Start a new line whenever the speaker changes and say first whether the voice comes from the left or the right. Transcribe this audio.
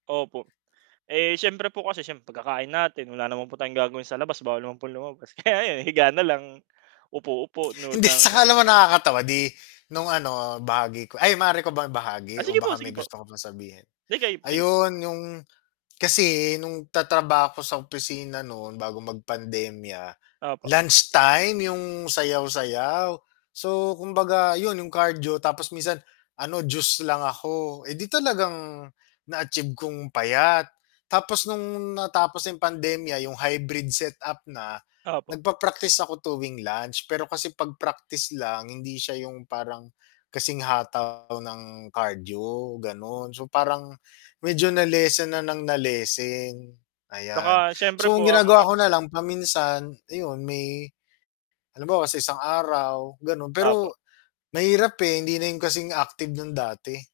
right: Opo, eh, siyempre po kasi siyempre pagkakain natin wala naman po tayong gagawin sa labas bawal naman pong lumabas, kaya ayun higa na lang, upo-upo, nood
left: Hindi
right: ng
left: 'tsaka alam mo nakakatawa di nung ano, bahagi ko ay maaari ko bang
right: Ah,
left: ibahagi o
right: sige po,
left: baka may
right: sige po.
left: gusto ka pang sabihin?
right: Hindi kay sige po.
left: Ayun 'yung, kasi nung tatrabaho ako sa opisina no'n bago magpandemya,
right: Opo.
left: lunch time 'yung sayaw-sayaw, so kumbaga 'yun 'yung cardio tapos minsan ano juice lang ako, eh di talagang na-achieve kong payat. Tapos nung natapos ng pandemya 'yung hybrid set-up na,
right: Opo.
left: nag-pa-praktis ako tuwing lunch, pero kasi 'pag praktis lang hindi siya 'yung parang kasing hataw ng cardio gano'n, so parang medyo na-lessen na ng na-lessen, ayan.
right: 'Tsaka siyempre
left: So,
right: po
left: ang ginagawa ko
right: [unintelligible]
left: na lang paminsan iyun may halimbawa sa isang araw gano'n,
right: Opo.
left: pero mahirap, eh, hindi na 'yun kasing active ng dati.